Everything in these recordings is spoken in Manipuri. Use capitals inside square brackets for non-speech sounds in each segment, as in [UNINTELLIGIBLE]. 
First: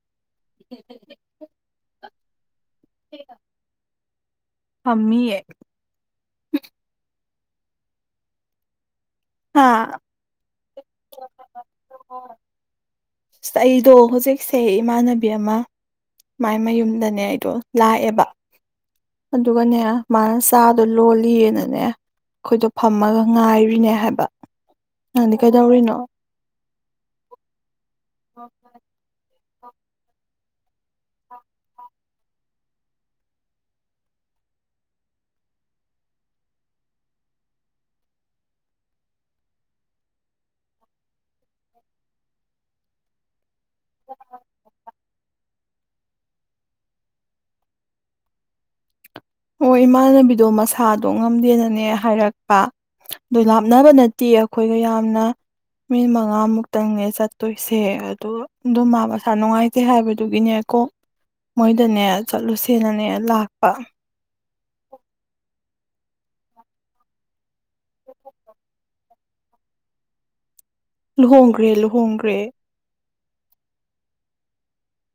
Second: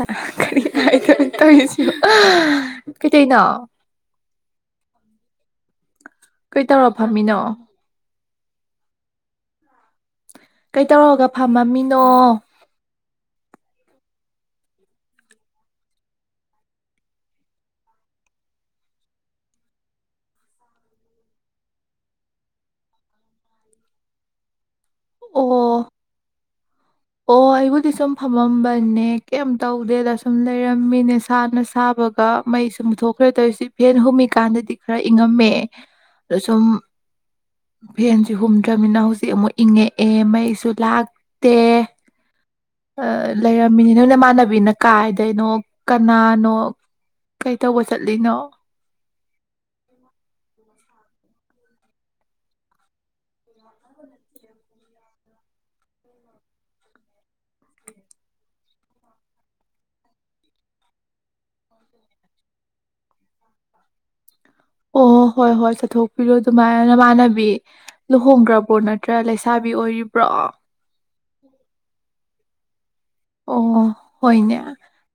ꯑ ꯀꯔꯤ ꯍꯥꯏꯗꯣꯏꯅꯣ ꯇꯧꯔꯤꯁꯤꯕꯣ ꯀꯩ ꯇꯩꯅꯣ ꯐꯝꯃꯤꯌꯦ ꯎꯝ ꯍꯥꯥ ꯀꯩꯇꯧꯔꯒ ꯐꯝꯃꯝꯃꯤꯅꯣ ꯑꯁ ꯑꯩꯗꯣ ꯍꯧꯖꯤꯛꯁꯦ ꯏꯃꯥꯟꯅꯕꯤ ꯑꯃ ꯃꯥꯏ ꯃꯌꯨꯝꯗꯅꯦ ꯑꯩꯗꯣ ꯂꯥꯛꯑꯦꯕ ꯑꯗꯨꯒꯅꯦ ꯃꯥꯅ ꯆꯥꯗꯣ ꯂꯣꯜꯂꯤꯑꯅꯅꯦ ꯑꯩꯈꯣꯏꯗꯣ ꯐꯝꯃꯒ ꯉꯥꯏꯔꯤꯅꯦ ꯍꯥꯏꯕ ꯅꯪꯗꯤ ꯑꯣ ꯀꯩꯗꯧꯔꯤꯅꯣ ꯑꯣ ꯑꯩꯕꯨ ꯗꯤ ꯁꯨꯝ ꯐꯝꯃꯝꯕꯅꯦ ꯀꯦꯝ ꯇꯧꯗꯦꯗ ꯁꯨꯝ ꯂꯩꯔꯝꯃꯤꯅꯦ ꯁꯥꯅ ꯁꯥꯕꯒ ꯃꯩꯁꯨ ꯃꯨꯠꯊꯣꯛꯈ꯭ꯔꯦ ꯇꯧꯔꯤꯁꯤ ꯐꯦꯟ ꯍꯨꯝꯃꯤꯀꯥꯟꯗꯗꯤ ꯈꯔ ꯏꯪꯉꯝꯃꯦ ꯑꯗ ꯁꯨꯝ ꯐꯦꯟꯁꯦ ꯍꯨꯝꯗ꯭ꯔꯕꯅꯤꯅ ꯍꯧꯖꯤꯛ ꯑꯃꯨꯛ ꯏꯪꯉꯦ ꯑꯦ ꯃꯩꯁꯨ ꯂꯥꯛꯇꯦ ꯑ ꯂꯩꯔꯝꯃꯤꯅꯦ ꯅꯣꯏ ꯅꯃꯥꯟꯅꯕꯤꯅ ꯀꯥꯏꯗꯩꯅꯣ ꯀꯅꯥꯅꯣ ꯀꯩꯇꯧꯕ ꯆꯠꯂꯤꯅꯣ ꯑꯩꯈꯣꯏ ꯏꯃꯥꯟꯅꯕꯤꯗꯣ ꯃꯁꯥ ꯁꯥꯗꯣ ꯉꯝꯗꯦꯅꯅꯦ ꯍꯥꯏꯔꯛꯄ ꯑꯗꯨꯏ ꯂꯥꯞꯅꯕ ꯅꯠꯇꯤꯌꯦ ꯑꯩꯈꯣꯏꯒ ꯌꯥꯝꯅ ꯃꯤꯅꯤꯠ ꯃꯉꯥꯃꯨꯛꯇꯪꯅꯦ ꯆꯠꯇꯣꯏꯁꯦ ꯑꯗꯣ ꯑꯗꯣ ꯃꯥ ꯃꯁꯥ ꯅꯨꯡꯉꯥꯏꯇꯦ ꯍꯥꯏꯕꯗꯨꯒꯤꯅꯦ ꯀꯣꯛ ꯃꯣꯏꯗꯅꯦ ꯆꯠꯂꯨꯁꯦꯅꯅꯦ ꯂꯥꯛꯄ ꯑꯣ ꯍꯣꯏ ꯍꯣꯏ ꯆꯠꯊꯣꯛꯄꯤꯔꯣ ꯑꯗꯨꯃꯥꯏꯅ ꯅꯃꯥꯟꯅꯕꯤ ꯂꯨꯍꯣꯡꯒ꯭ꯔꯕꯣ ꯅꯠꯇ꯭ꯔꯥ ꯂꯩꯁꯥꯕꯤ ꯑꯣꯏꯔꯤꯕ꯭ꯔꯣ ꯂꯨꯍꯣꯡꯒ꯭ꯔꯦ ꯂꯨꯍꯣꯡꯒ꯭ꯔꯦ ꯑꯣ ꯍꯣꯏꯅꯦ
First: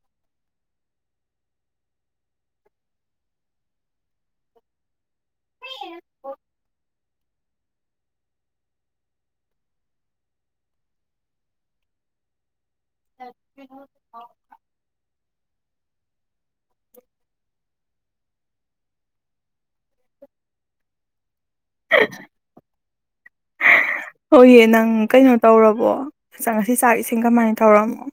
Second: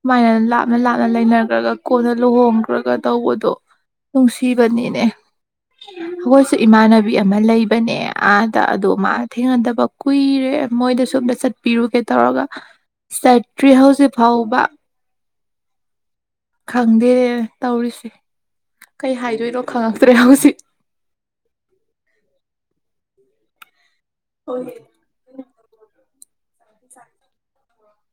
ꯁꯨꯃꯥꯏꯅ ꯂꯥꯞꯅ ꯂꯥꯞꯅ ꯂꯩꯅꯈ꯭ꯔꯒ ꯀꯣꯟꯅ ꯂꯨꯍꯣꯡꯈ꯭ꯔꯒ ꯇꯧꯕꯗꯣ ꯅꯨꯡꯁꯤꯕꯅꯤꯅꯦ ꯑꯈꫭꯏꯁꯨ ꯏꯃꯥꯟꯅ ꯕꯤ ꯑꯃ ꯂꯩꯕꯅꯦ ꯑꯥꯗ ꯑꯗꫭ ꯃꯥ ꯊꯦꯡꯅꯗꯕ ꯀꯨꯏꯔꯦ ꯃꯣꯏꯗꯁꯨ ꯑꯝꯗ ꯆꯠꯄꯤꯔꯨꯒꯦ ꯇꯧꯔꯒ ꯆꯠꯇ꯭ꯔꯤ ꯍꯧꯖꯤꯛ ꯐꯥꯎꯕ ꯈꯪꯗꯦꯔꯦ ꯇꯧꯔꯤꯁꯦ ꯀꯩ ꯍꯥꯏꯗꯣꯏꯅꯣ ꯈꯪꯉꯛꯇ꯭ꯔꯦ ꯍꯧꯖꯤꯛ [INAUDIBLE] ꯍꯣꯏꯌꯦ ꯅꯪ ꯀꯩꯅꯣ ꯇꯧꯔꯕꯣ ꯆꯥꯛ ꯉꯁꯤ ꯆꯥꯛ ꯏꯁꯤꯡ ꯀꯃꯥꯏꯅ ꯇꯧꯔꯝꯃꯣ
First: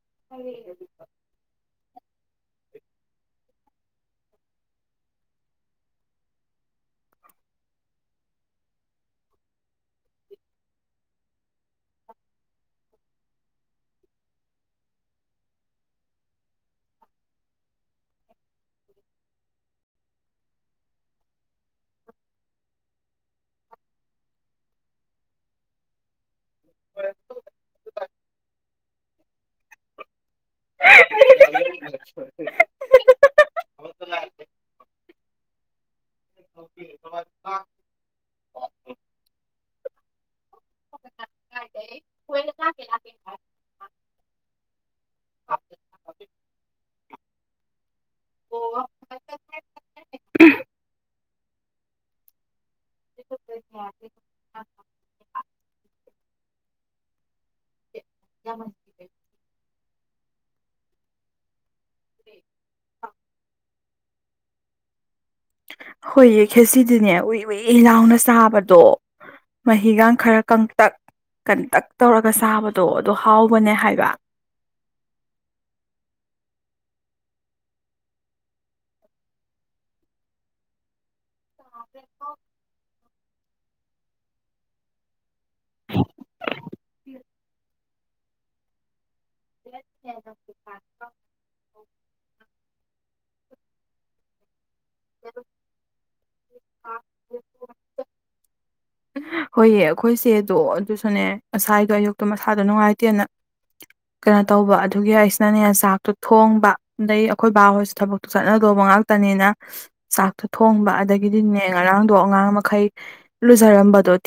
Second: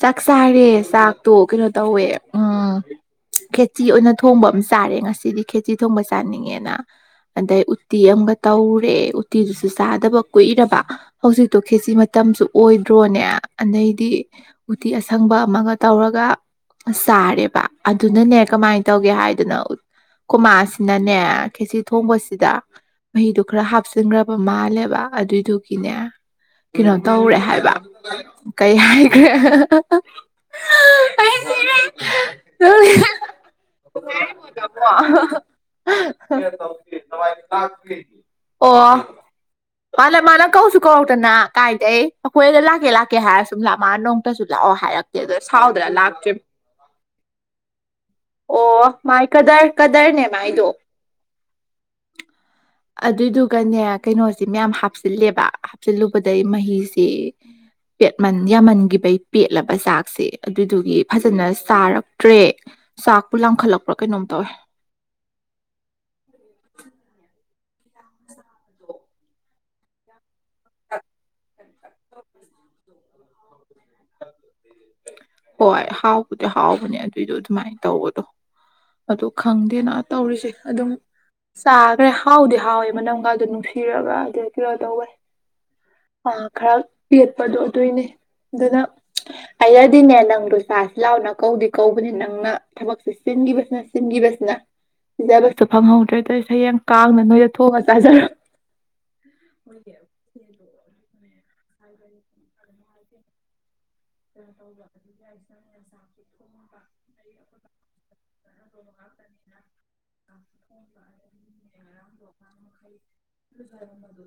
ꯆꯥꯛ ꯆꯥꯔꯦ ꯆꯥꯛꯇꯣ ꯀꯩꯅꯣ ꯇꯧꯋꯦ ꯎꯝ ꯈꯦꯆꯤ ꯑꯣꯏꯅ ꯊꯣꯡꯕ ꯑꯃ ꯆꯥꯔꯦ ꯉꯁꯤꯗꯤ ꯈꯦꯆꯤ ꯊꯣꯡꯕ ꯆꯥꯅꯤꯡꯉꯦꯅ ꯑꯗꯩ ꯎꯠꯇꯤ ꯑꯃꯒ ꯇꯧꯔꯦ ꯎꯠꯇꯤꯗꯨꯁꯨ ꯆꯥꯗꯕ ꯀꯨꯏꯔꯦꯕ ꯍꯧꯖꯤꯛꯇꯣ ꯈꯦꯆꯤ ꯃꯇꯝꯁꯨ ꯑꯣꯏꯗ꯭ꯔꯣꯅꯦ ꯑꯗꯩꯗꯤ ꯎꯇꯤ ꯑꯁꯪꯕ ꯑꯃꯒ ꯇꯧꯔꯒ ꯆꯥꯔꯦꯕ ꯑꯗꯨꯅꯅꯦ ꯀꯃꯥꯏꯅ ꯇꯧꯒꯦ ꯍꯥꯏꯗꯅ ꯈꫭꯃꯥꯁꯤꯅꯅꯦ ꯈꯦꯆꯤ ꯊꯣꯡꯕꯁꯤꯗ ꯃꯍꯤꯗꯨ ꯈꯔ ꯍꯥꯞꯆꯤꯟꯈ꯭ꯔꯕ ꯃꯥꯜꯂꯦꯕ ꯑꯗꯨꯏꯗꯨꯒꯤꯅꯦ ꯀꯩꯅꯣ ꯇꯧꯔꯦ ꯍꯥꯏꯕ ꯀꯩ ꯍꯥꯏꯈ꯭ꯔꯦ ꯑ ꯅꯪ ꯂꯩꯔꯒꯕꯣ [INAUDIBLE] ꯑꯣ ꯃꯥꯂ ꯃꯥꯂ ꯀꯧꯁꯨ ꯀꯧꯔꯛꯇꯅ ꯀꯥꯏꯗꯩ ꯑꯩꯈꯣꯏꯗ ꯂꯥꯛꯀꯦ ꯂꯥꯛꯀꯦ ꯍꯥꯏꯔ ꯁꯨꯝ ꯂꯞ ꯃꯥ ꯅꯨꯡ ꯑꯣ ꯍꯥꯏꯔꯛꯀꯦ ꯑꯗ ꯁꯥꯎꯗꯅ ꯂꯥꯛꯇ꯭ꯔꯤ ꯑꯣ ꯃꯥꯏ ꯀꯗꯔ ꯀꯗꯔꯅꯦ ꯃꯥꯏꯗꯣ ꯑꯗꯨꯏꯗꯨꯒꯅꯦ ꯀꯩꯅꯣꯁꯦ ꯃꯌꯥꯝ ꯍꯥꯞꯆꯤꯜꯂꯦꯕ ꯍꯥꯞꯆꯤꯜꯂꯨꯕꯗꯩ ꯃꯍꯤꯁꯦ ꯏ ꯄꯦꯠꯃꯟ ꯌꯥꯝꯃꯟꯈꯤꯕꯩ ꯄꯦꯠꯂꯕ ꯆꯥꯛꯁꯦ ꯑꯗꯨꯗꯨꯒꯤ ꯐꯖꯅ ꯆꯥꯔꯛꯇ꯭ꯔꯦ ꯆꯥꯛꯄꯨ ꯂꯥꯝꯈꯠꯂꯛ ꯄ꯭ꯔ ꯀꯩꯩꯅꯣꯝ ꯇꯧꯋꯦ ꯍꯣꯏꯌꯦ ꯈꯦꯁꯤꯗꯤꯅꯦ ꯎꯏ ꯎꯏ ꯂꯥꯎꯅ ꯆꯥꯕꯗꯣ ꯃꯍꯤꯒ ꯈꯔ ꯀꯪꯇꯛ ꯀꯟꯇꯛ ꯇꯧꯔꯒ ꯆꯥꯕꯗꯣ ꯑꯗꫭ ꯍꯥꯎꯕꯅꯦ ꯍꯥꯏꯕ ꯍꯣꯏ ꯍꯥꯎꯕꯗꯤ ꯍꯥꯎꯕꯅꯦ ꯑꯗꯨꯏꯗꯣ ꯑꯗꯨꯃꯥꯏꯅ ꯇꯧꯕꯗꯣ ꯑꯗꯣ ꯈꯪꯗꯦꯅ ꯇꯧꯔꯤꯁꯦ ꯑꯗꯨꯝ ꯆꯥꯒ꯭ꯔꯦ ꯍꯥꯎꯗꯤ ꯍꯥꯎꯋꯦ ꯃꯅꯝꯒ ꯗꯨ ꯅꯨꯡꯁꯤꯔꯒ ꯑꯗꯨ ꯀꯩꯅꯣ ꯇꯧꯋꯦ ꯑ ꯈꯔ ꯄꯦꯠꯄꯗꯣ ꯑꯗꯨꯏꯅꯦ ꯑꯗꯨꯅ ꯑꯌꯥꯏ ꯁꯤꯅꯦ ꯅꯪꯗꯣ ꯆꯁꯤ ꯂꯥꯎꯅ ꯀꯧꯗꯤ ꯀꯧꯕꯅꯦ ꯅꯪꯅ ꯊꯕꯛꯁ ꯆꯤꯟꯈꯤꯕꯁꯤꯅ ꯆꯤ ꯕꯁꯅ ꯖꯦ ꯑꯔ ꯑꯦꯐ ꯐꯪꯍꯧꯗ꯭ꯔꯦ ꯇꯧꯁꯦ ꯍꯌꯦꯡ ꯀꯥꯡꯅ ꯅꯣꯏꯗ ꯊꯣꯛꯂꯑꯁꯤ [UNINTELLIGIBLE] ꯍꯣꯏꯌꯦ ꯑꯩꯈꯣꯏꯁꯦꯗꯣ ꯑꯗꯨꯁꯨꯅꯦ ꯉꯁꯥꯏꯗꯣ ꯑꯌꯨꯛꯇꯣ ꯃꯁꯥꯗꯣ ꯅꯨꯡꯉꯥꯏꯇꯦꯅ ꯀꯩꯅꯣ ꯇꯧꯕ ꯑꯗꯨꯒꯤ ꯍꯥꯏꯁꯤꯅꯅꯦ ꯆꯥꯛꯇꯣ ꯊꯣꯡꯕ ꯑꯗꯩ ꯑꯩꯈꯣꯏ ꯕꯥ ꯍꯣꯏꯁꯨ ꯊꯕꯛꯇꯨ ꯆꯠꯅꯗꯧꯕ ꯉꯥꯛꯇꯅꯤꯅ ꯆꯥꯛꯇꯣ ꯊꯣꯡꯕ ꯑꯗꯒꯤꯗꯤ ꯅꯦ ꯉꯔꯥꯡꯗꯣ ꯑꯉꯥꯡ ꯃꯈꯩ ꯂꯨꯖꯔꯝꯕꯥꯗꯣ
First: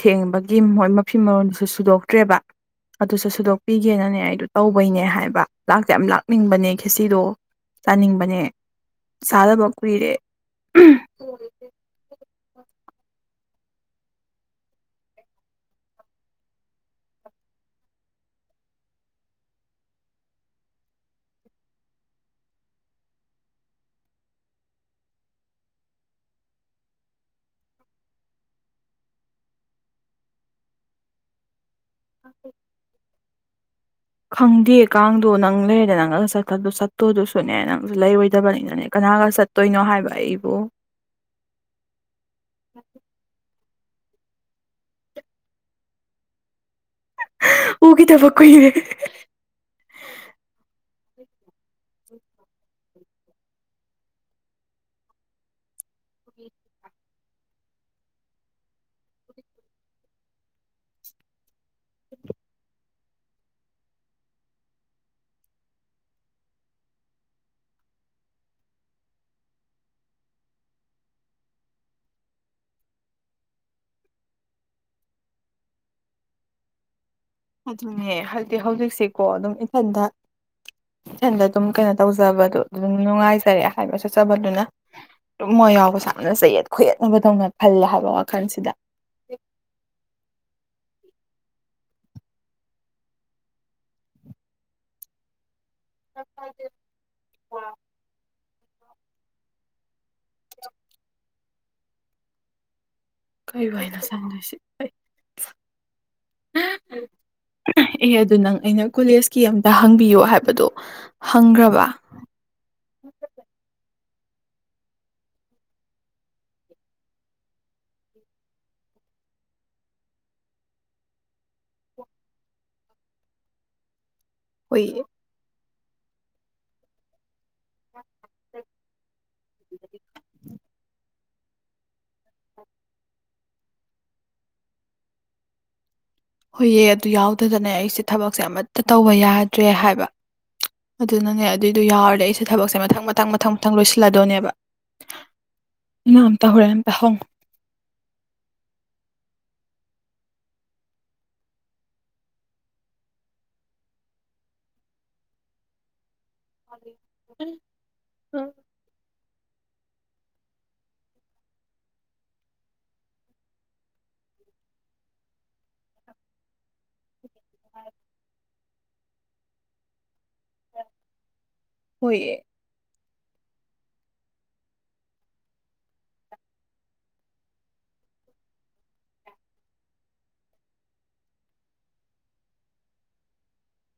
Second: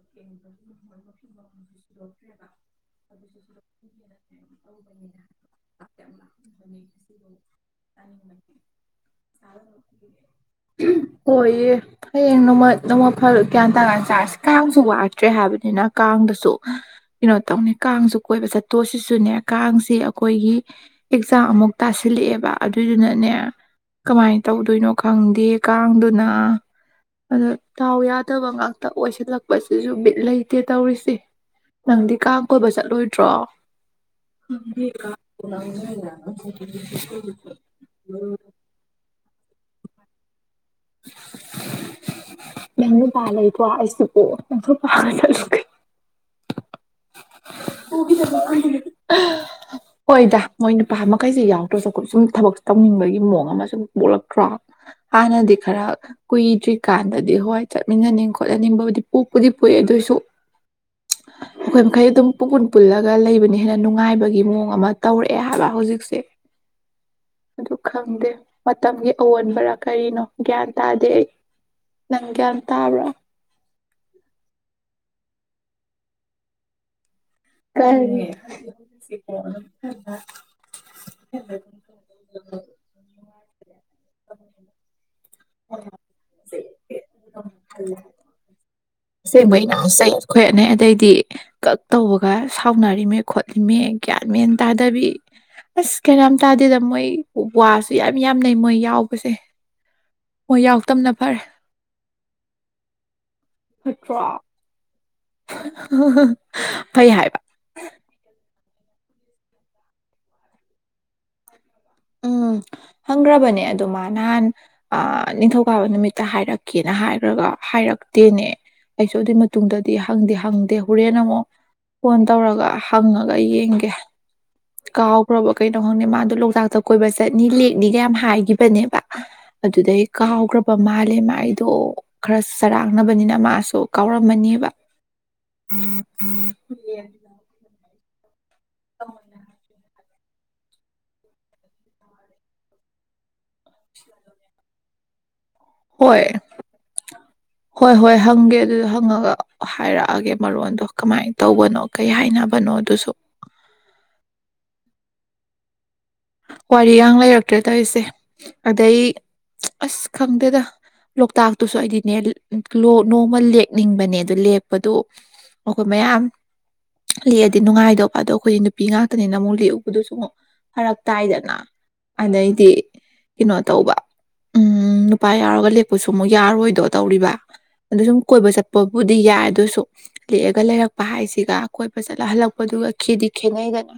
ꯑꯗꯨꯁꯨ ꯁꯨꯗꯣꯛꯄꯤꯒꯦꯅꯅꯦ ꯑꯩꯗꯣ ꯇꯧꯕꯩꯅꯦ ꯍꯥꯏꯕ ꯂꯥꯛꯇꯤ ꯌꯥꯝ ꯂꯥꯛꯅꯤꯡꯕꯅꯦ ꯈꯦꯆꯤꯗꯣ ꯆꯥꯅꯤꯡꯕꯅꯦ ꯆꯥꯗꯕ ꯀꯨꯏꯔꯦ ꯑꯣꯏꯌꯦ ꯍꯌꯦꯡ ꯅꯣꯡꯃ ꯅꯣꯡꯃ ꯐꯔꯛ ꯒꯌꯥꯟ ꯇꯉꯥꯟ ꯆꯥꯔꯁꯤ ꯀꯥꯡꯁꯨ ꯋꯥꯠꯇ꯭ꯔꯦ ꯍꯥꯏꯕꯅꯤꯅ ꯀꯥꯡꯗꯁꯨ ꯀꯩꯅꯣ ꯇꯧꯅꯤ ꯀꯥꯡꯁꯨ ꯀꯣꯏꯕ ꯆꯠꯇꯣꯁꯤꯁꯨꯅꯦ ꯀꯥꯡꯁꯦ ꯑꯩꯈꯣꯏꯒꯤ ꯑꯦꯛꯖꯥꯝꯃꯨꯛ ꯇꯥꯁꯤꯜꯂꯛꯑꯦꯕ ꯑꯗꯨꯏꯗꯨꯅꯅꯦ ꯀꯃꯥꯏꯅ ꯇꯧꯗꯣꯏꯅꯣ ꯈꯪꯗꯦ ꯀꯥꯡꯗꯨꯅ ꯑꯗꯣ ꯗꯥꯎ ꯌꯥꯗꯕ ꯉꯥꯛꯇ ꯍꯇ ꯑꯣꯏꯁꯤꯜꯂꯛꯄꯁꯤꯁꯨ ꯕꯤꯠ ꯂꯩꯇꯦ ꯇꯧꯔꯤꯁꯤ ꯅꯪꯗꯤ ꯀꯥꯡ ꯀꯣꯏꯕ ꯆꯠꯂꯣꯏ [UNINTELLIGIBLE] ꯈꯪꯗꯦ ꯀꯥꯡꯗꯣ ꯅꯪ ꯂꯩꯔꯦꯗ ꯅꯪꯒ ꯆꯠꯇꯣꯗꯨꯁꯨꯅꯦ ꯅꯪ ꯂꯩꯔꯣꯏꯗꯕꯅꯤꯅꯅꯦ ꯀꯅꯥꯒ ꯆꯠꯇꯣꯏꯅꯣ ꯍꯥꯏꯕ ꯑꯩꯕꯨ [UNINTELLIGIBLE] ꯑꯩꯁꯨ ꯀꯣ [UNINTELLIGIBLE] [UNINTELLIGIBLE] ꯎꯈꯤꯗꯕ ꯀꯨꯏꯔꯦ ꯍꯣꯏꯗ ꯃꯣꯏ ꯃꯈꯩꯁꯦ ꯌꯥꯎꯗ꯭ꯔꯁꯨꯈꯠ ꯁꯨꯝ ꯊꯕꯛ ꯇꯧꯅꯤꯡꯕꯒꯤ ꯃꯑꯣꯡ ꯑꯃ ꯁꯨꯝ ꯄꯣꯛꯂꯛꯇ꯭ꯔꯣ ꯍꯥꯟꯅꯗꯤ ꯈꯔ ꯀꯨꯏꯗ꯭ꯔꯤꯀꯥꯟꯗꯗꯤ ꯍꯣꯏ ꯆꯠꯃꯤꯟꯅꯅꯤꯡ ꯈꯣꯠꯍꯟꯅꯤꯡꯕꯕꯨꯗꯤ ꯄꯣꯛꯄꯨꯗꯤ ꯄꯣꯛꯏꯦ ꯑꯗꯨꯑꯣꯏꯁꯨ ꯑꯩꯈꯣꯏ ꯃꯈꯩ ꯑꯗꯨꯝ ꯄꯨꯟ ꯄꯨꯜꯂꯒ ꯂꯩꯕꯅꯤ ꯍꯦꯟꯅ ꯅꯨꯡꯉꯥꯏꯕꯒꯤ ꯃꯑꯣꯡ ꯑꯃ ꯇꯧꯔꯛꯑꯦ ꯍꯥꯏꯕ ꯍꯧꯖꯤꯛꯁꯦ ꯑꯗꯨ ꯈꯪꯗꯦ ꯃꯇꯝꯒꯤ ꯑꯑꯣꯟꯕꯔ ꯀꯔꯤꯅꯣ ꯒ꯭ꯌꯥꯟ ꯇꯥꯗꯦ ꯑꯩ ꯅꯪ ꯒ꯭ꯌꯥꯟ ꯇꯥꯕ꯭ꯔꯥ ꯑꯗꯨꯅꯦ ꯀꯔꯤ ꯍꯥꯏꯗꯤ ꯍꯧꯖꯤꯛꯁꯤꯀꯣ ꯑꯗꯨꯝ ꯏꯊꯟꯗ ꯏꯊꯟꯗ ꯑꯗꯨꯝ ꯀꯩꯅꯣ ꯇꯧꯖꯕꯗꯣ ꯑꯗꯨꯝ ꯅꯨꯡꯉꯥꯏꯖ [UNINTELLIGIBLE] ꯍꯥꯏꯕ ꯆꯠꯆꯕꯗꯨꯅ ꯇꯨꯝꯃꯣꯏ ꯌꯥꯎꯕꯁ ꯌꯥꯝꯅ ꯆꯌꯦꯠ ꯈꯨꯣꯏꯌꯦꯠꯅꯕꯗꯧꯅ ꯈꯜꯂꯦ ꯍꯥꯏꯕ ꯋꯥꯈꯜꯁꯤꯗ ꯑꯁꯦꯡꯕꯩꯅ ꯆꯩ ꯈꯣꯏꯠꯅꯩ ꯑꯗꯩꯗꯤ ꯀꯛ ꯇꯧꯕꯒ ꯁꯥꯎꯅꯔꯤꯃꯦ ꯈꯣꯠꯂꯤꯃꯦ ꯒ꯭ꯌꯥꯟ ꯃꯦꯟ ꯇꯥꯗꯕꯤ ꯑꯁ ꯀꯩꯅꯝ ꯇꯥꯗꯦꯗ ꯃꯣꯏ ꯋꯥꯁꯨ ꯌꯥꯝ ꯌꯥꯝ ꯅꯩ ꯃꯣꯏ ꯌꯥꯎꯕꯁꯦ ꯃꯣꯏ ꯌꯥꯎ ꯇꯞꯅ ꯐꯔꯦ ꯀꯩ ꯋꯥꯏꯔꯤꯅꯣ ꯐꯠꯇ꯭ꯔꯣ ꯁꯥꯟꯗꯣꯏꯁꯤ ꯑꯩ [UNINTELLIGIBLE] ꯐꯩ ꯍꯥꯏꯕ ꯑꯦ ꯑꯗꯨ ꯅꯪ ꯑꯩꯅ ꯀꯣꯂꯦꯖꯀꯤ ꯑꯝꯇ ꯍꯪꯕꯤꯌꯣ ꯍꯥꯏꯕꯗꯨꯣ ꯍꯪꯈ꯭ꯔꯕ ꯎꯝ ꯍꯪꯈ꯭ꯔꯕꯅꯦ ꯑꯗꯨ ꯃꯥ ꯅꯍꯥꯟ ꯅꯤꯡꯊꯧꯀꯥꯕ ꯅꯨꯃꯤꯠꯇ ꯍꯥꯏꯔꯛꯀꯦꯅ ꯍꯥꯏꯈ꯭ꯔꯒ ꯍꯥꯏꯔꯛꯇꯦꯅꯦ ꯑꯩꯁꯨ ꯑꯗꯨꯏ ꯃꯇꯨꯡꯗꯗꯤ ꯍꯪꯗꯦ ꯍꯪꯗꯦ ꯍꯣꯔꯦꯟ ꯑꯃꯨꯛ ꯐꯣꯟ ꯇꯧꯔꯒ ꯍꯪꯉꯒ ꯌꯦꯡꯒꯦ ꯍꯣꯏ ꯀꯥꯎꯈꯔꯕ ꯀꯩꯅꯣ ꯈꯪꯗꯦ ꯃꯥꯗꯣ ꯂꯣꯛꯇꯥꯛꯇ ꯀꯣꯏꯕꯆꯠ ꯅꯤ ꯂꯦꯛꯅꯤꯒ ꯌꯥꯝ ꯍꯥꯏꯈꯤꯕꯅꯦꯕ ꯑꯗꯨꯗꯩ ꯀꯥꯎꯈ꯭ꯔꯕ ꯃꯥꯜꯂꯦ ꯃꯥ ꯑꯩꯗꯣ ꯈꯔ ꯆꯔꯥꯡꯅꯕꯅꯤꯅ ꯃꯥꯁꯨ ꯀꯥꯎꯔꯝꯃꯅꯤꯕ ꯍꯣꯏꯌꯦ ꯑꯗꯨ ꯌꯥꯎꯗꯗꯅꯦ ꯑꯩꯁꯦ ꯊꯕꯛꯁꯦ ꯑꯃ ꯇ ꯇꯧꯕ ꯌꯥꯗ꯭ꯔꯦ ꯍꯥꯏꯕ ꯑꯗꯨꯅꯅꯦ ꯑꯗꯨꯏꯗꯣ ꯌꯥꯎꯔꯗꯤ ꯑꯩꯁꯦ ꯊꯕꯛꯁꯦ ꯃꯊꯪ ꯃꯊꯪ ꯃꯊꯪ ꯃꯊꯪ ꯂꯣꯏꯁꯤꯜꯂꯗꯣꯏꯅꯦꯕ ꯍꯣꯏ ꯅꯪ ꯑꯝꯇ ꯍꯣꯔꯦꯟ ꯑꯝꯇ ꯍꯪꯉꯣ ꯍꯣꯏ ꯍꯣꯏ ꯍꯪꯒꯦ ꯑꯗꯨꯗ ꯍꯪꯉꯒ ꯍꯥꯏꯔꯛꯑꯒꯦ ꯃꯔꯣꯟꯗꯣ ꯀꯃꯥꯏꯅ ꯇꯧꯕꯅꯣ ꯀꯩ ꯍꯥꯏꯅꯕꯅꯣ ꯑꯗꯨꯁꯨ ꯋꯥꯔꯤꯌꯥꯡ ꯂꯩꯔꯛꯇ꯭ꯔꯦ ꯇꯧꯔꯤꯁꯦ ꯑꯗꯩ ꯑꯁ ꯈꯪꯗꯦꯗ ꯂꯣꯛꯇꯥꯛꯇꯨꯁꯨ ꯑꯩꯗꯤꯅꯦ ꯅꯣꯡꯃ ꯂꯦꯛꯅꯤꯡꯕꯅꯦ ꯑꯗ ꯂꯦꯛꯄꯗꯨ ꯑꯩꯈꯣꯏ ꯃꯌꯥꯝ ꯂꯦꯛꯑꯗꯤ ꯅꯨꯡꯉꯥꯏꯗꯧꯕ ꯑꯗꯣ ꯑꯩꯈꯣꯏ ꯅꯨ ꯄꯤ ꯉꯥꯛꯇꯅꯤꯅ ꯑꯃꯨꯛ ꯂꯦꯛꯎꯕꯗꯨꯁꯨ ꯐꯔꯛ ꯇꯥꯏꯗꯅ ꯍꯣꯏꯌꯦ ꯑꯗꯩꯗꯤ ꯀꯩꯅꯣ ꯇꯧꯕ ꯎꯝ ꯅꯨꯄꯥ ꯌꯥꯎꯔꯒ ꯂꯦꯛꯄꯁꯨ ꯑꯃꯨꯛ ꯌꯥꯔꯣꯏꯗꯣ ꯇꯧꯔꯤꯕ ꯑꯗꯨ ꯁꯨꯝ ꯀꯣꯏꯕ ꯆꯠꯄꯕꯨꯗꯤ ꯌꯥꯏ ꯑꯗꯨꯁꯨ ꯂꯦꯛꯑꯒ ꯂꯩꯔꯛꯄ ꯍꯥꯏꯁꯤꯒ ꯀꯣꯏꯕ ꯆꯠꯂ ꯍꯜꯂꯛꯄꯗꯨꯒ ꯈꯦꯗꯤ ꯈꯦꯠꯅꯩꯗꯅ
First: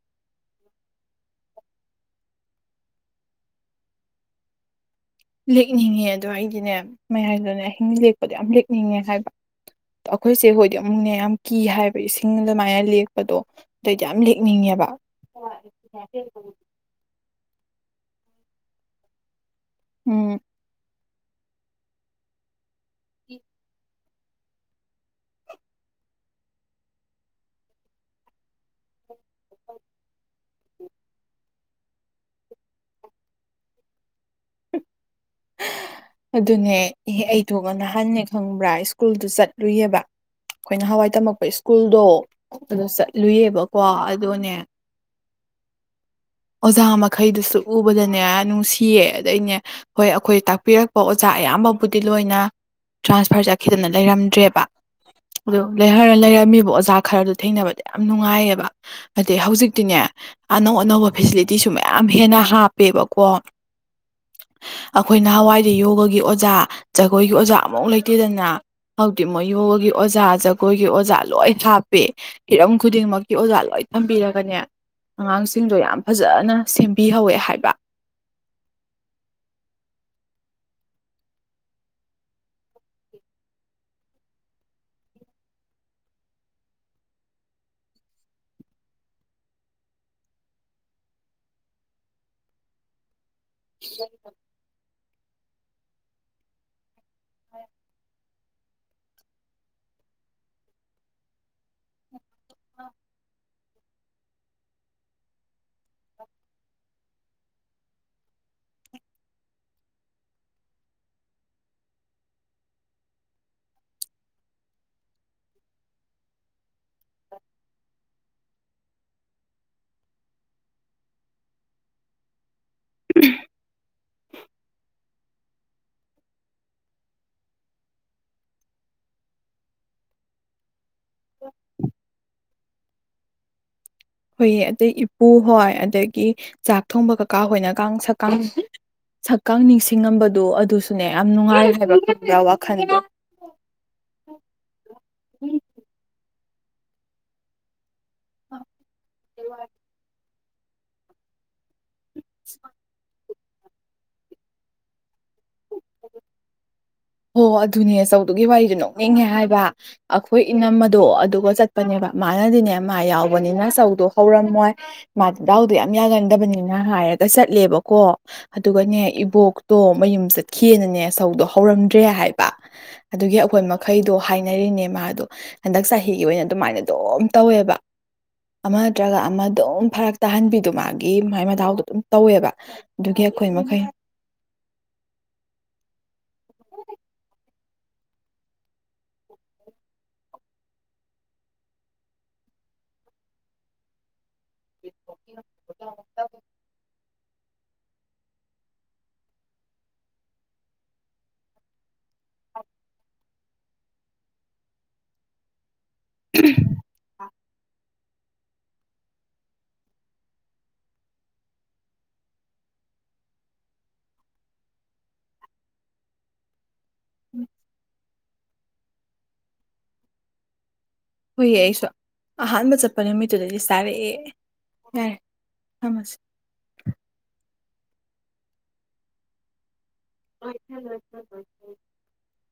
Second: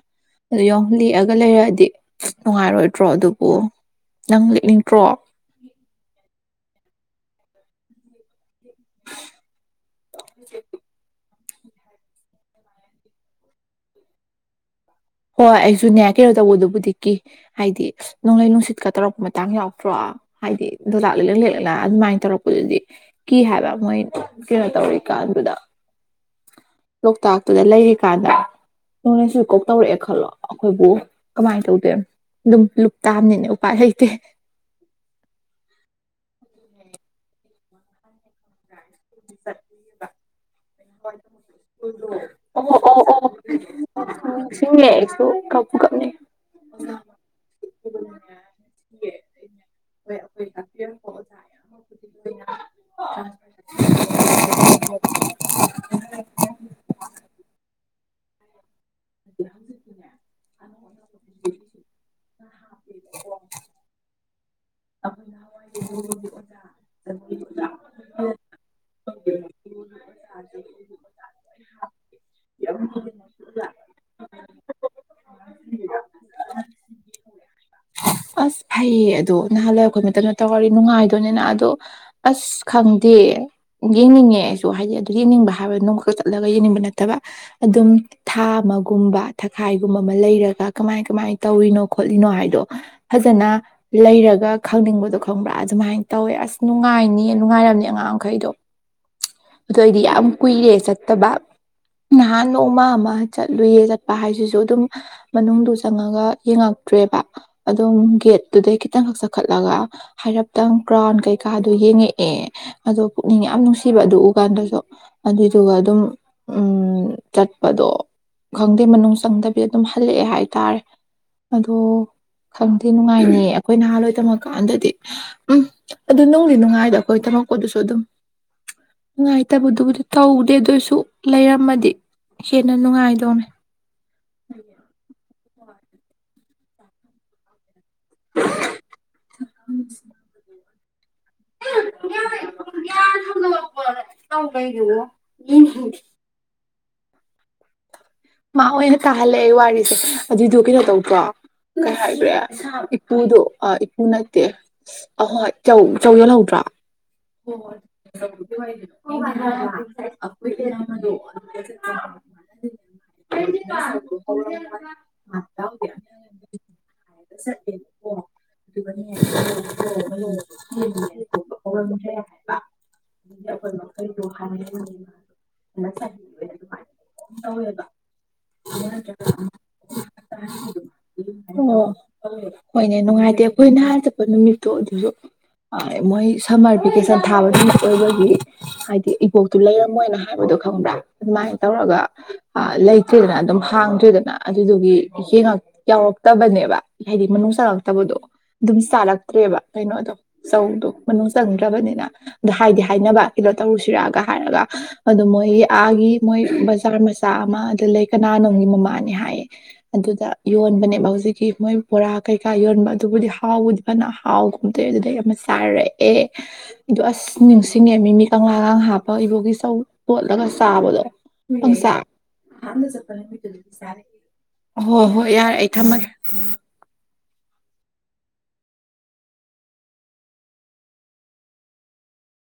ꯑꯗꯨ ꯌꯦꯉꯣ ꯂꯦꯛꯑꯒ ꯂꯩꯔꯛꯑꯗꯤ ꯑ ꯅꯨꯡꯉꯥꯏꯔꯣꯏꯗ꯭ꯔꯣ ꯑꯗꯨꯕꯨ ꯅꯪ ꯂꯛꯅꯤꯡ ꯂꯦꯛꯅꯤꯡꯉꯦ ꯑꯗꯣ ꯑꯩꯗꯤꯅꯦ ꯃꯌꯥꯝꯗꯅꯦ ꯂꯦꯛꯄꯗꯣ ꯌꯥꯝ ꯂꯦ ꯅꯤꯡꯉꯦ ꯍꯥꯏꯕ ꯑꯩꯈꯣꯏ ꯆꯦ ꯍꯣꯏꯗꯤ ꯑꯃꯨꯛꯅꯦ ꯌꯥꯝ ꯀꯤ ꯍꯥꯏꯕ ꯏꯁꯤꯡ ꯑꯗꯨꯃꯥꯏꯅ ꯂꯦꯛꯄꯗꯣ ꯑꯗꯨꯑꯩꯗꯤ ꯌꯥꯝ ꯂꯦꯛꯅꯤꯡꯉꯦꯕ ꯍꯣꯏ ꯑꯩꯁꯨꯅꯦꯌꯥ ꯀꯩꯅꯣ ꯇꯧꯕꯗꯨꯕꯨꯗꯤꯀꯤ ꯍꯥꯏꯗꯤ ꯅꯣꯡꯂꯩ ꯅꯨꯡꯁꯤꯠꯀ ꯇꯧꯔꯛꯄ ꯇꯥꯡ ꯌꯥꯎꯛꯇ꯭ꯔꯣ ꯎꯝ ꯍꯥꯏꯗꯤ ꯑꯗꯨꯗꯥ ꯂꯤꯂ ꯂꯂ [UNINTELLIGIBLE] ꯑꯗꯨꯃꯥꯏꯅ ꯇꯧꯔꯛꯄꯗꯨꯗꯤ ꯀꯤ ꯍꯥꯏꯕ ꯃꯣꯏ ꯀꯩꯅꯣ ꯇꯧꯔꯤꯀꯥꯟꯗꯨꯗ ꯂꯣꯛꯇꯥꯛꯇꯨꯗ ꯂꯩꯔꯤꯀꯥꯟꯗ ꯅꯣꯡꯂꯁꯨ ꯀꯣꯛ ꯇꯧꯔꯛꯑꯦ ꯈꯜꯂꯣ ꯑꯩꯈꯣꯏꯕꯨ ꯀꯃꯥꯏꯅ ꯇꯧꯗꯦꯝ ꯑꯗꯨꯝ ꯂꯨꯞꯇꯥꯥꯕꯅꯤꯅꯦ ꯎꯄꯥꯏ ꯂꯩꯇꯦ ꯑꯗꯨꯅꯦ ꯑꯩ ꯇ ꯅꯍꯥꯟꯅꯦ ꯈꯪꯕ꯭ꯔꯥ ꯁ꯭ꯀꯨꯜꯗꯨ ꯆꯠꯂꯨꯏꯌꯦꯕ ꯑꯩꯈꯣꯏꯅ ꯍꯋꯥꯏ ꯇꯝꯃꯛꯄ ꯁ꯭ꯀꯨꯜꯗꯣ ꯑꯣ ꯑꯗꯨ ꯑꯣ ꯑꯣ ꯆꯠꯂꯨꯏꯑꯕꯀꯣ ꯑꯗꯨꯒꯅꯦ ꯅꯤꯡꯁꯤꯡꯉꯦ ꯑꯩꯁꯨ ꯀꯞꯄꯨ ꯀꯞꯅꯤꯡ ꯑꯣꯖꯥ ꯃꯈꯩꯗꯨꯁꯨ ꯎꯕꯗꯅꯦ ꯅꯨꯡꯁꯤꯌꯦ ꯑꯗꯩꯅꯦ ꯍꯣꯏ ꯑꯩꯈꯣꯏ ꯇꯥꯛꯄꯤꯔꯛꯄ ꯑꯣꯖꯥ ꯑꯌꯥꯝꯕꯕꯨꯗꯤ ꯂꯣꯏꯅ ꯇ꯭ꯔꯥꯟꯁꯐꯔ ꯆꯠꯈꯤꯗꯅ ꯂꯩꯔꯝꯗ꯭ꯔꯦꯕ ꯑꯗꯨ ꯂꯩꯔ ꯂꯩꯔꯝꯃꯤꯕ ꯑꯣꯖꯥ ꯈꯔꯗꯣ ꯊꯦꯡꯅꯕꯗ ꯌꯥꯝ ꯅꯨꯡꯉꯥꯏꯌꯦꯕ ꯑꯗꯤ ꯍꯧꯖꯤꯛꯇꯤꯅꯦ ꯑꯅꯧ ꯑꯅꯧꯕ ꯐꯦꯁꯤꯂꯤꯇꯤꯁꯨ ꯃꯌꯥꯝ ꯍꯦꯟꯅ ꯍꯥꯞꯄꯦꯕꯀꯣ ꯑꯩꯈꯣꯏ ꯅꯍꯥꯟꯋꯥꯏꯗꯤ ꯌꯣꯒꯒꯤ ꯑꯣꯖꯥ ꯖꯒꯣꯏꯒꯤ ꯑꯣꯖꯥ ꯑꯃꯧꯛ ꯂꯩꯇꯦꯗꯅ ꯍꯧꯛꯇꯤ ꯃꯣꯏ ꯌꯣꯒꯒꯤ ꯑꯣꯖꯥ ꯖꯒꯣꯏꯒꯤ ꯑꯣꯖꯥ ꯂꯣꯏ ꯍꯥꯞꯄꯦ ꯍꯤꯔꯝ ꯈꯨꯗꯤꯡꯃꯛꯀꯤ ꯑꯣꯖꯥ ꯂꯣꯏꯅ ꯊꯝꯕꯤꯔꯒ ꯀꯅꯦ ꯑꯉꯥꯡꯁꯤꯡꯗꯣ ꯌꯥꯝ ꯐꯖꯅ ꯁꯦꯝꯕꯤꯍꯧꯋꯦ ꯍꯥꯏꯕ ꯑꯁ ꯐꯩꯌꯦ ꯑꯗꯣ ꯅꯍꯥꯟ ꯂꯩꯔꯛ ꯈꯄ ꯃꯇꯝꯗ ꯇꯧꯋꯥꯗꯤ ꯅꯨꯡꯉꯥꯏꯗꯣꯏꯅꯤꯅ ꯑꯗꯣ ꯑꯁ ꯈꯪꯗꯦ ꯌꯦꯡꯅꯤꯡꯉꯦ ꯑꯩꯁꯨ ꯍꯥꯏꯗꯤ ꯑꯗꯨ ꯌꯦꯡꯅꯤꯡꯕ ꯍꯥꯏꯕꯗ ꯅꯣꯡ ꯈꯛꯇ ꯆꯠꯂꯒ ꯌꯦꯡꯅꯤꯡꯕ ꯅꯠꯇꯕ ꯑꯗꯨꯝ ꯊꯥ ꯑꯃꯒꯨꯝꯕ ꯊꯈꯥꯏꯒꯨꯝꯕ ꯑꯃ ꯂꯩꯔꯒ ꯀꯃꯥꯏ ꯀꯃꯥꯏꯅ ꯇꯧꯔꯤꯅꯣ ꯈꯣꯠꯂꯤꯅꯣ ꯍꯥꯏꯗꯣ ꯐꯖꯅ ꯂꯩꯔꯒ ꯈꯪꯅꯤꯡꯕꯗꯣ ꯈꯪꯕ꯭ꯔꯥ ꯑꯗꯨꯃꯥꯏꯅ ꯇꯧꯋꯦ ꯑꯁ ꯅꯨꯡꯉꯥꯏꯅꯤ ꯍ ꯅꯨꯡꯉꯥꯏꯔꯝꯅꯤ ꯑꯉꯥꯡ ꯃꯈꯩꯗꯣ ꯑꯗꯨ ꯑꯣꯏꯗꯤ ꯌꯥꯝ ꯀꯨꯏꯔꯦ ꯆꯠꯇꯕ ꯅꯍꯥꯟ ꯅꯣꯡꯃ ꯑꯃꯥ ꯆꯠ ꯂꯨꯌꯦ ꯆꯠ ꯍꯥꯏꯁꯤꯁꯨ ꯑꯗꯨꯝ ꯃꯅꯨꯡꯗꯨ ꯆꯪꯉꯒ ꯌꯦꯡꯉꯛꯇ꯭ꯔꯦꯕ ꯑꯗꯨꯝ ꯒꯦꯠꯇꯨꯗꯩ ꯈꯤꯇꯪꯈꯛ ꯆꯈꯠꯂꯒ ꯍꯥꯏꯔꯞꯇꯪ ꯀ꯭ꯔꯥꯎꯟ ꯀꯩꯀꯥꯗꯣ ꯌꯦꯡꯉꯛꯑꯦ ꯑꯗꯣ ꯄꯨꯛꯅꯤꯡ ꯌꯥꯝ ꯅꯨꯡꯁꯤꯕ ꯑꯗꯨ ꯎ ꯀꯥꯟꯗꯁꯨ ꯑꯗꯨꯏꯗꯨꯒ ꯑꯗꯨꯝ ꯎꯝ ꯎ ꯆꯠꯄꯗꯣ ꯈꯪꯗꯦ ꯃꯅꯨꯡ ꯆꯪꯗꯕꯤ ꯑꯗꯨꯝ ꯍꯜꯂꯛꯑꯦ ꯍꯥꯏꯇꯥꯔꯦ ꯑꯗꯣ ꯈꯪꯗꯦ ꯅꯨꯡꯉꯥꯏꯅꯤꯌꯦ ꯑꯩꯈꯣꯏ ꯅꯍꯥꯥꯟꯋꯥꯏ ꯇꯝꯃꯛ ꯀꯥꯟꯗꯗꯤ ꯎꯝ ꯑꯗꯨ ꯅꯨꯡꯗꯤ ꯅꯨꯡꯉꯥꯏꯗ ꯑꯩꯈꯣꯏ ꯇꯃꯛꯄꯣꯗꯨꯁꯨ ꯑꯗꯨꯝ ꯅꯨꯡꯉꯥꯏꯇꯕꯗꯨꯕꯨꯗꯤ ꯇꯧꯗꯦ ꯑꯗꯨ ꯑꯣꯏꯁꯨ ꯂꯩꯔꯝꯃꯗꯤ ꯍꯦꯟꯅ ꯅꯨꯡꯉꯥꯏꯗꯧꯅꯦ ꯍꯣꯏꯌꯦ ꯑꯇꯩ ꯏꯄꯨ ꯍꯣꯏ ꯑꯗꯒꯤ ꯆꯥꯛ ꯊꯣꯡꯕ ꯀꯀꯥ ꯍꯣꯏꯅ ꯛ ꯁꯛꯀ ꯀꯥꯡ ꯅꯤꯡꯁꯤꯡꯉꯝꯕꯗꯣ ꯑꯗꯨꯁꯨ ꯑꯗꯨꯨꯅꯦ ꯌꯥꯝ ꯅꯨꯡꯉꯥꯏ ꯍꯥꯏꯕ ꯈꯨꯗ ꯋꯥꯈꯜꯗꯣ ꯇꯧꯕꯩꯗꯨꯕꯨ ꯌꯦꯡꯅꯤꯡꯗꯦ ꯃꯥꯑꯣꯏꯅ ꯇꯥꯍꯟꯂꯦ ꯑꯩ ꯋꯥꯔꯤꯁꯦ ꯑꯗꯨꯏꯗꯨ ꯀꯩꯅꯣ ꯇꯧꯗ꯭ꯔꯣ ꯀꯩ ꯍꯥꯏꯈ꯭ꯔꯦ ꯏꯄꯨꯗꯨ ꯑꯥ ꯏꯄꯨ ꯅꯠꯇꯦ ꯑ ꯍꯣꯏ ꯍꯣꯏ ꯆꯧ ꯆꯧ ꯌꯣꯟꯍꯧꯗ꯭ꯔꯣ ꯍꯣ ꯑꯗꯨꯅꯦ ꯆꯧꯗꯨꯒꯤ ꯋꯥꯔꯤꯗꯨ ꯅꯣꯛꯅꯤꯡꯉꯦ ꯍꯥꯏꯕ ꯑꯩꯈꯣꯏ ꯏꯅꯝ ꯑꯗꯣ ꯑꯗꯨꯒ ꯆꯠꯄꯅꯦꯕ ꯃꯥꯅꯗꯤꯅꯦ ꯃꯥ ꯌꯥꯎꯕ ꯍꯅꯤꯅ ꯆꯧꯗꯣ ꯍꯧꯔꯝꯃꯣꯏ ꯃꯥ ꯗꯥꯎꯗꯣ ꯌꯥꯝ ꯌꯥꯒꯟꯗꯕꯅꯤꯅ ꯍꯥꯏꯔꯒ ꯆꯠꯂꯦꯕꯀꯣ ꯑꯗꯨꯒꯅꯦ ꯏꯕꯣꯛꯇꯣ ꯃꯌꯨꯝ ꯆꯠꯈꯤꯑꯅꯅꯦ ꯆꯧꯗꯣ ꯍꯧꯔꯝ ꯇ꯭ꯔꯦ ꯍꯥꯏꯕ ꯑꯗꯨꯒꯤ ꯑꯩꯈꯣꯏ ꯃꯈꯩꯗꯣ ꯍꯥꯏꯅꯔꯤꯅꯦ ꯃꯥꯗꯣ ꯍꯟꯗꯛ ꯆꯍꯤꯒꯤ ꯑꯣꯏꯅ ꯑꯗꯨꯃꯥꯏꯅ ꯑꯗꯨꯝ ꯇꯧꯋꯦꯕꯥ ꯇꯥꯍꯟꯕꯤꯗꯣ ꯃꯥꯒꯤ ꯃꯥꯏ ꯃꯗꯥꯎꯗꯣ ꯑꯣ ꯑꯗꯨꯝ ꯇꯧꯋꯦꯕ ꯍꯣꯏꯅꯦ ꯑꯗꯨꯒꯤ ꯅꯨꯡꯉꯥꯏꯇꯦ ꯑꯩꯈꯣꯏ ꯑꯩꯈꯣꯏꯅ ꯃꯈꯩ ꯅꯍꯥꯟ ꯆꯠꯄ ꯅꯨꯃꯤꯠꯇꯣ ꯑꯗꯨꯁꯨ ꯃꯣꯏ ꯁꯝꯃꯔ ꯚꯦꯀꯦꯁꯟ ꯊꯥꯕ ꯅꯨꯃꯤꯠ ꯑꯣꯏꯕꯒꯤ ꯍꯥꯏꯗꯤ ꯏꯕꯣꯛꯇꯨ ꯂꯩꯔꯝꯃꯣꯏꯅ ꯍꯥꯏꯕꯗꯣ ꯈꯪꯕ꯭ꯔꯥ ꯑꯗꯨꯃꯥꯏꯅ ꯇꯧꯔꯒ ꯂꯩꯇ꯭ꯔꯦꯗꯅ ꯑꯗꯨꯝ ꯍꯥꯡꯗ꯭ꯔꯦꯗꯅ ꯑꯗꯨꯗꯨꯒꯤꯉ ꯌꯥꯎꯔꯛꯇꯕꯅꯦꯕ ꯍꯥꯏꯗꯤ ꯃꯅꯨꯡ ꯆꯪꯉꯛꯇꯕꯗꯣ ꯑꯗꯨꯝ ꯆꯥꯔꯛꯇ꯭ꯔꯦꯕ ꯀꯩꯅꯣꯗꯣ ꯆꯧꯗꯣ ꯃꯅꯨꯡ ꯆꯪꯗ꯭ꯔꯕꯅꯤꯅ ꯑꯗꯣ ꯍꯥꯏꯗꯤ ꯍꯥꯏꯅꯕ ꯀꯩꯅꯣ ꯇꯧꯔꯨꯁꯤꯔꯒ ꯍꯥꯏꯔꯒ ꯑꯗꯨ ꯃꯣꯏ ꯑꯥꯒꯤ ꯃꯣꯏ ꯕꯖꯥꯔ ꯃꯆꯥ ꯑꯝ ꯑꯗꯨ ꯂꯩ ꯀꯅꯥꯅꯣꯝꯒꯤ ꯃꯃꯥꯅꯦ ꯍꯥꯏꯌꯦ ꯑꯗꯨꯗ ꯌꯣꯟꯕꯅꯦꯕ ꯍꯧꯖꯤꯛꯀꯤ ꯃꯣꯏ ꯕꯣꯔꯥ ꯀꯩꯀꯥ ꯌꯣꯟꯕ ꯑꯗꯨꯕꯨꯗꯤ ꯍꯥꯎꯕꯨꯗꯤ ꯐꯅ ꯍꯥꯎꯒꯨꯝꯇꯧꯌꯦ ꯑꯗꯨꯗꯩ ꯑꯃ ꯆꯥꯔꯛꯑꯦ ꯑꯗꯨ ꯑꯁ ꯅꯤꯡꯁꯤꯡꯉꯦ ꯃꯤꯃꯤ ꯀꯪꯂꯥꯒꯥꯡ ꯍꯥꯞꯄ ꯏꯕꯣꯛꯀꯤ ꯆꯧ ꯀꯣꯠꯂꯒ ꯆꯥꯕꯗꯣ ꯍꯣꯏꯌꯦ ꯑꯩꯁꯨ ꯑꯍꯥꯟꯕ ꯆꯠꯄ ꯅꯨꯃꯤꯠꯇꯨꯗꯗꯤ ꯑꯟꯑꯣꯗꯤꯕꯜ ꯆꯥꯔꯛꯑꯦ ꯍꯣ ꯍꯣꯏ ꯌꯥꯔꯦ ꯑꯩ ꯊꯝꯃꯒꯦ ꯑꯟꯑꯣꯗꯤꯕꯜ